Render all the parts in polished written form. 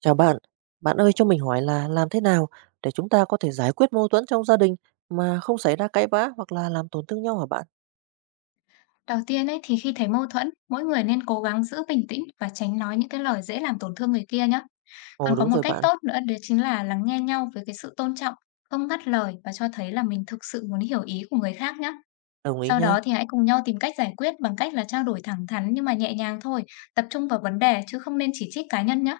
Chào bạn, bạn ơi cho mình hỏi là làm thế nào để chúng ta có thể giải quyết mâu thuẫn trong gia đình mà không xảy ra cãi vã hoặc là làm tổn thương nhau hả bạn? Đầu tiên ấy thì khi thấy mâu thuẫn, mỗi người nên cố gắng giữ bình tĩnh và tránh nói những cái lời dễ làm tổn thương người kia nhé. Ồ Còn có đúng một rồi cách bạn, tốt nữa đấy chính là lắng nghe nhau với cái sự tôn trọng, không ngắt lời và cho thấy là mình thực sự muốn hiểu ý của người khác nhé. đồng ý Sau nha. đó thì hãy cùng nhau tìm cách giải quyết bằng cách là trao đổi thẳng thắn nhưng mà nhẹ nhàng thôi, tập trung vào vấn đề chứ không nên chỉ trích cá nhân nhé.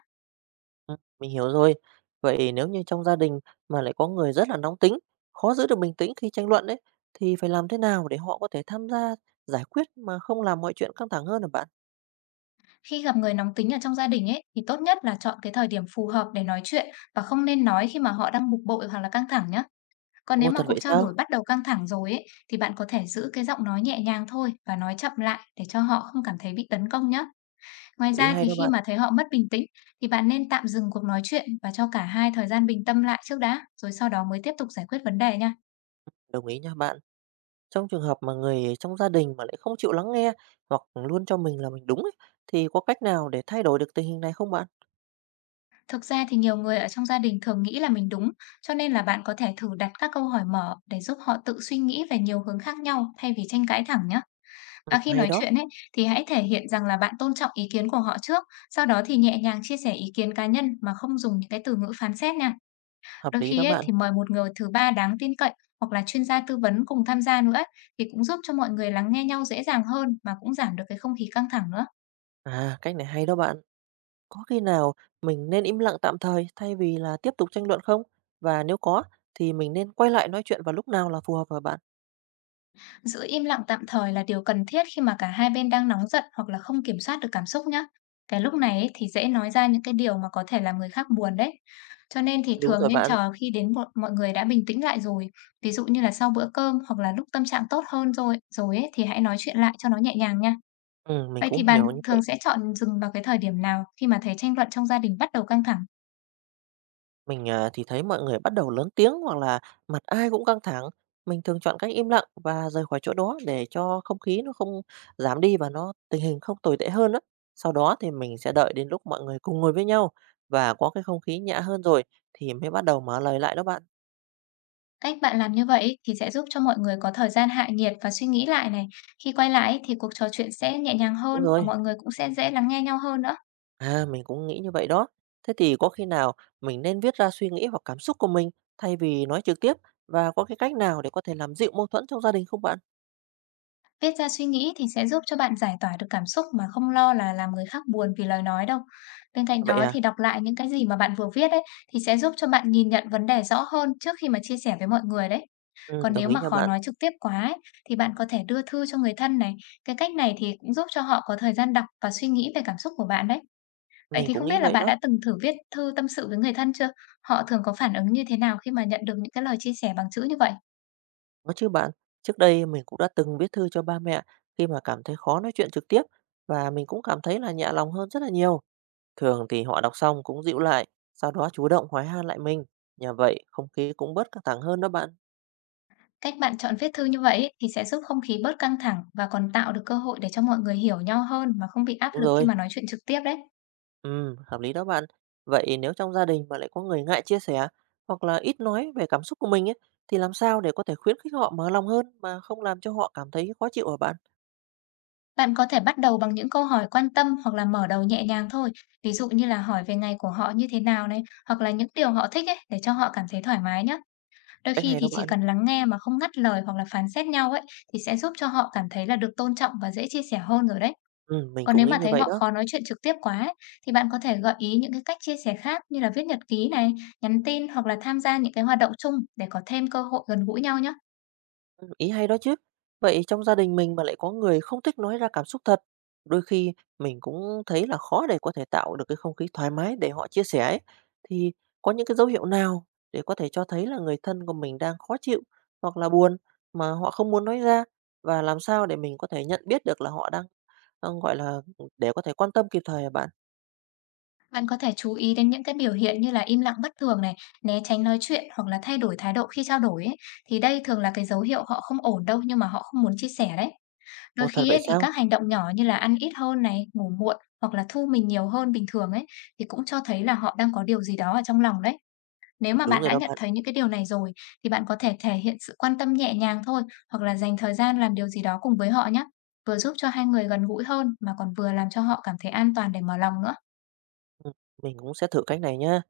Ừ, mình hiểu rồi. Vậy nếu như trong gia đình mà lại có người rất là nóng tính, khó giữ được bình tĩnh khi tranh luận đấy, thì phải làm thế nào để họ có thể tham gia giải quyết mà không làm mọi chuyện căng thẳng hơn hả bạn? Khi gặp người nóng tính ở trong gia đình ấy thì tốt nhất là chọn cái thời điểm phù hợp để nói chuyện và không nên nói khi mà họ đang bực bội hoặc là căng thẳng nhé. Còn Ồ nếu mà thật vậy cuộc trao sao? đổi bắt đầu căng thẳng rồi ấy, thì bạn có thể giữ cái giọng nói nhẹ nhàng thôi và nói chậm lại để cho họ không cảm thấy bị tấn công nhé. Ngoài Ý ra hay thì đó khi bạn, mà thấy họ mất bình tĩnh thì bạn nên tạm dừng cuộc nói chuyện và cho cả hai thời gian bình tâm lại trước đã, rồi sau đó mới tiếp tục giải quyết vấn đề nha. đồng ý nha bạn. Trong trường hợp mà người trong gia đình mà lại không chịu lắng nghe hoặc luôn cho mình là mình đúng ấy, thì có cách nào để thay đổi được tình hình này không bạn? Thực ra thì nhiều người ở trong gia đình thường nghĩ là mình đúng, cho nên là bạn có thể thử đặt các câu hỏi mở để giúp họ tự suy nghĩ về nhiều hướng khác nhau thay vì tranh cãi thẳng nhé. À, khi Hay nói đó, chuyện ấy, thì hãy thể hiện rằng là bạn tôn trọng ý kiến của họ trước, sau đó thì nhẹ nhàng chia sẻ ý kiến cá nhân mà không dùng những cái từ ngữ phán xét nha. hợp Đôi lý khi đó ấy, bạn. thì mời một người thứ ba đáng tin cậy hoặc là chuyên gia tư vấn cùng tham gia nữa ấy, thì cũng giúp cho mọi người lắng nghe nhau dễ dàng hơn mà cũng giảm được cái không khí căng thẳng nữa. À, cách này hay đó bạn. Có khi nào mình nên im lặng tạm thời thay vì là tiếp tục tranh luận không? Và nếu có thì mình nên quay lại nói chuyện vào lúc nào là phù hợp hả bạn? Giữ im lặng tạm thời là điều cần thiết khi mà cả hai bên đang nóng giận hoặc là không kiểm soát được cảm xúc nhá. Cái lúc này ấy, thì dễ nói ra những cái điều mà có thể làm người khác buồn đấy. Cho nên thì Đúng thường rồi nên bạn. chờ khi đến một mọi người đã bình tĩnh lại rồi, ví dụ như là sau bữa cơm hoặc là lúc tâm trạng tốt hơn rồi, rồi ấy, thì hãy nói chuyện lại cho nó nhẹ nhàng nha. Ừ, mình Vậy thì cũng bạn hiểu như vậy. thường sẽ chọn dừng vào cái thời điểm nào khi mà thấy tranh luận trong gia đình bắt đầu căng thẳng? Mình, thì thấy mọi người bắt đầu lớn tiếng hoặc là mặt ai cũng căng thẳng. Mình thường chọn cách im lặng và rời khỏi chỗ đó để cho không khí nó không giảm đi và tình hình không tồi tệ hơn á. Sau đó thì mình sẽ đợi đến lúc mọi người cùng ngồi với nhau và có cái không khí nhã hơn rồi thì mới bắt đầu mở lời lại đó bạn. Cách bạn làm như vậy thì sẽ giúp cho mọi người có thời gian hạ nhiệt và suy nghĩ lại này. Khi quay lại ấy thì cuộc trò chuyện sẽ nhẹ nhàng Đúng hơn và rồi. mọi người cũng sẽ dễ lắng nghe nhau hơn nữa. À, mình cũng nghĩ như vậy đó. Thế thì có khi nào mình nên viết ra suy nghĩ hoặc cảm xúc của mình thay vì nói trực tiếp và có cái cách nào để có thể làm dịu mâu thuẫn trong gia đình không bạn? Viết ra suy nghĩ thì sẽ giúp cho bạn giải tỏa được cảm xúc mà không lo là làm người khác buồn vì lời nói đâu. Bên cạnh Vậy đó à? thì đọc lại những cái gì mà bạn vừa viết ấy thì sẽ giúp cho bạn nhìn nhận vấn đề rõ hơn trước khi mà chia sẻ với mọi người đấy. Ừ, Còn đồng nếu ý mà nha khó bạn. nói trực tiếp quá ấy, thì bạn có thể đưa thư cho người thân này. Cái cách này thì cũng giúp cho họ có thời gian đọc và suy nghĩ về cảm xúc của bạn đấy. Vậy Mình thì cũng không nghĩ biết là vậy bạn đó. đã từng thử viết thư tâm sự với người thân chưa? Họ thường có phản ứng như thế nào khi mà nhận được những cái lời chia sẻ bằng chữ như vậy? Có chứ bạn, trước đây mình cũng đã từng viết thư cho ba mẹ khi mà cảm thấy khó nói chuyện trực tiếp và mình cũng cảm thấy là nhẹ lòng hơn rất là nhiều. Thường thì họ đọc xong cũng dịu lại, sau đó chủ động hỏi han lại mình. Nhờ vậy không khí cũng bớt căng thẳng hơn đó bạn. Cách bạn chọn viết thư như vậy ấy, thì sẽ giúp không khí bớt căng thẳng và còn tạo được cơ hội để cho mọi người hiểu nhau hơn mà không bị áp Đúng lực khi rồi, mà nói chuyện trực tiếp đấy. ừ, hợp lý đó bạn. Vậy nếu trong gia đình mà lại có người ngại chia sẻ hoặc là ít nói về cảm xúc của mình ấy, thì làm sao để có thể khuyến khích họ mở lòng hơn mà không làm cho họ cảm thấy khó chịu hả bạn? Bạn có thể bắt đầu bằng những câu hỏi quan tâm hoặc là mở đầu nhẹ nhàng thôi. Ví dụ như là hỏi về ngày của họ như thế nào này, hoặc là những điều họ thích ấy để cho họ cảm thấy thoải mái nhé. Đôi Cách khi hay thì đó chỉ bạn. cần lắng nghe mà không ngắt lời hoặc là phán xét nhau ấy thì sẽ giúp cho họ cảm thấy là được tôn trọng và dễ chia sẻ hơn rồi đấy. Ừ, mình Còn cũng nếu nghĩ mà như thấy vậy họ đó. khó nói chuyện trực tiếp quá ấy, thì bạn có thể gợi ý những cái cách chia sẻ khác như là viết nhật ký này, nhắn tin hoặc là tham gia những cái hoạt động chung để có thêm cơ hội gần gũi nhau nhé. Ý hay đó chứ. Vậy trong gia đình mình mà lại có người không thích nói ra cảm xúc thật, đôi khi mình cũng thấy là khó để có thể tạo được cái không khí thoải mái để họ chia sẻ ấy. Thì có những cái dấu hiệu nào để có thể cho thấy là người thân của mình đang khó chịu hoặc là buồn mà họ không muốn nói ra và làm sao để mình có thể nhận biết được là họ đang gọi là để có thể quan tâm kịp thời hả bạn? Bạn có thể chú ý đến những cái biểu hiện như là im lặng bất thường này, né tránh nói chuyện hoặc là thay đổi thái độ khi trao đổi ấy. Thì đây thường là cái dấu hiệu họ không ổn đâu nhưng mà họ không muốn chia sẻ đấy. Đôi Ồ, thật khi vậy ấy, thì sao? các hành động nhỏ như là ăn ít hơn này, ngủ muộn hoặc là thu mình nhiều hơn bình thường ấy thì cũng cho thấy là họ đang có điều gì đó ở trong lòng đấy. Nếu mà Đúng bạn rồi đã đó nhận bạn. thấy những cái điều này rồi thì bạn có thể thể hiện sự quan tâm nhẹ nhàng thôi, hoặc là dành thời gian làm điều gì đó cùng với họ nhé. Vừa giúp cho hai người gần gũi hơn mà còn vừa làm cho họ cảm thấy an toàn để mở lòng nữa. Ừm, mình cũng sẽ thử cách này nhá.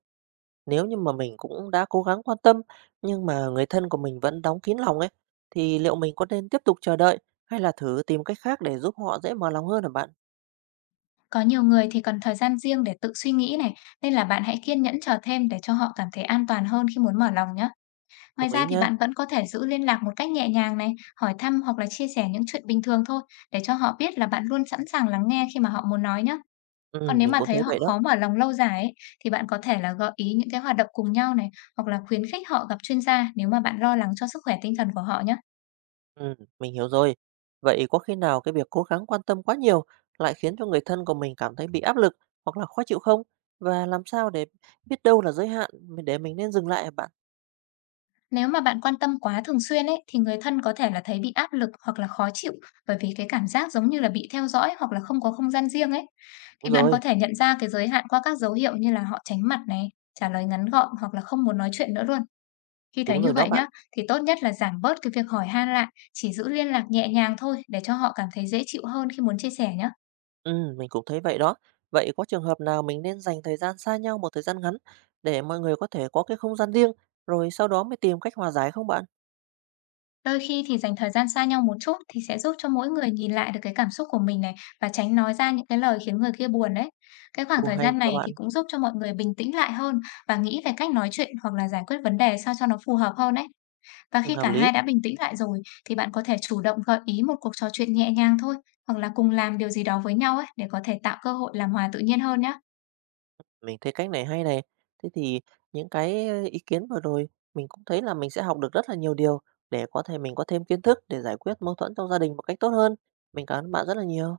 Nếu như mà mình cũng đã cố gắng quan tâm, nhưng mà người thân của mình vẫn đóng kín lòng ấy, thì liệu mình có nên tiếp tục chờ đợi hay là thử tìm cách khác để giúp họ dễ mở lòng hơn hả bạn? Có nhiều người thì cần thời gian riêng để tự suy nghĩ này, nên là bạn hãy kiên nhẫn chờ thêm để cho họ cảm thấy an toàn hơn khi muốn mở lòng nhé. Ngoài Đồng ý ra thì nha. bạn vẫn có thể giữ liên lạc một cách nhẹ nhàng này, hỏi thăm hoặc là chia sẻ những chuyện bình thường thôi, để cho họ biết là bạn luôn sẵn sàng lắng nghe khi mà họ muốn nói nhé. Ừ, Còn nếu mình mà cũng thấy thấy họ vậy đó. khó mở lòng lâu dài ấy, thì bạn có thể là gợi ý những cái hoạt động cùng nhau này, hoặc là khuyến khích họ gặp chuyên gia nếu mà bạn lo lắng cho sức khỏe tinh thần của họ nhé. Ừ, mình hiểu rồi. Vậy có khi nào cái việc cố gắng quan tâm quá nhiều lại khiến cho người thân của mình cảm thấy bị áp lực hoặc là khó chịu không? Và làm sao để biết đâu là giới hạn để mình nên dừng lại hả bạn? Nếu mà bạn quan tâm quá thường xuyên ấy, thì người thân có thể là thấy bị áp lực hoặc là khó chịu bởi vì cái cảm giác giống như là bị theo dõi hoặc là không có không gian riêng ấy. Đúng Thì bạn rồi, có thể nhận ra cái giới hạn qua các dấu hiệu như là họ tránh mặt này, trả lời ngắn gọn hoặc là không muốn nói chuyện nữa luôn. Khi thấy đúng rồi như đó vậy bạn. nhá, thì tốt nhất là giảm bớt cái việc hỏi han lại, chỉ giữ liên lạc nhẹ nhàng thôi để cho họ cảm thấy dễ chịu hơn khi muốn chia sẻ nhá. Mình cũng thấy vậy đó. Vậy có trường hợp nào mình nên dành thời gian xa nhau một thời gian ngắn để mọi người có thể có cái không gian riêng, rồi sau đó mới tìm cách hòa giải không bạn? Đôi khi thì dành thời gian xa nhau một chút thì sẽ giúp cho mỗi người nhìn lại được cái cảm xúc của mình này và tránh nói ra những cái lời khiến người kia buồn đấy. Cái khoảng Ồ, thời hay gian đó này bạn, thì cũng giúp cho mọi người bình tĩnh lại hơn và nghĩ về cách nói chuyện hoặc là giải quyết vấn đề sao cho nó phù hợp hơn đấy. Và ừ, khi hợp cả lý. hai đã bình tĩnh lại rồi thì bạn có thể chủ động gợi ý một cuộc trò chuyện nhẹ nhàng thôi hoặc là cùng làm điều gì đó với nhau ấy để có thể tạo cơ hội làm hòa tự nhiên hơn nhé. Mình thấy cách này hay này. Thế thì những cái ý kiến vừa rồi mình cũng thấy là mình sẽ học được rất là nhiều điều để có thể mình có thêm kiến thức để giải quyết mâu thuẫn trong gia đình một cách tốt hơn. Mình cảm ơn bạn rất là nhiều.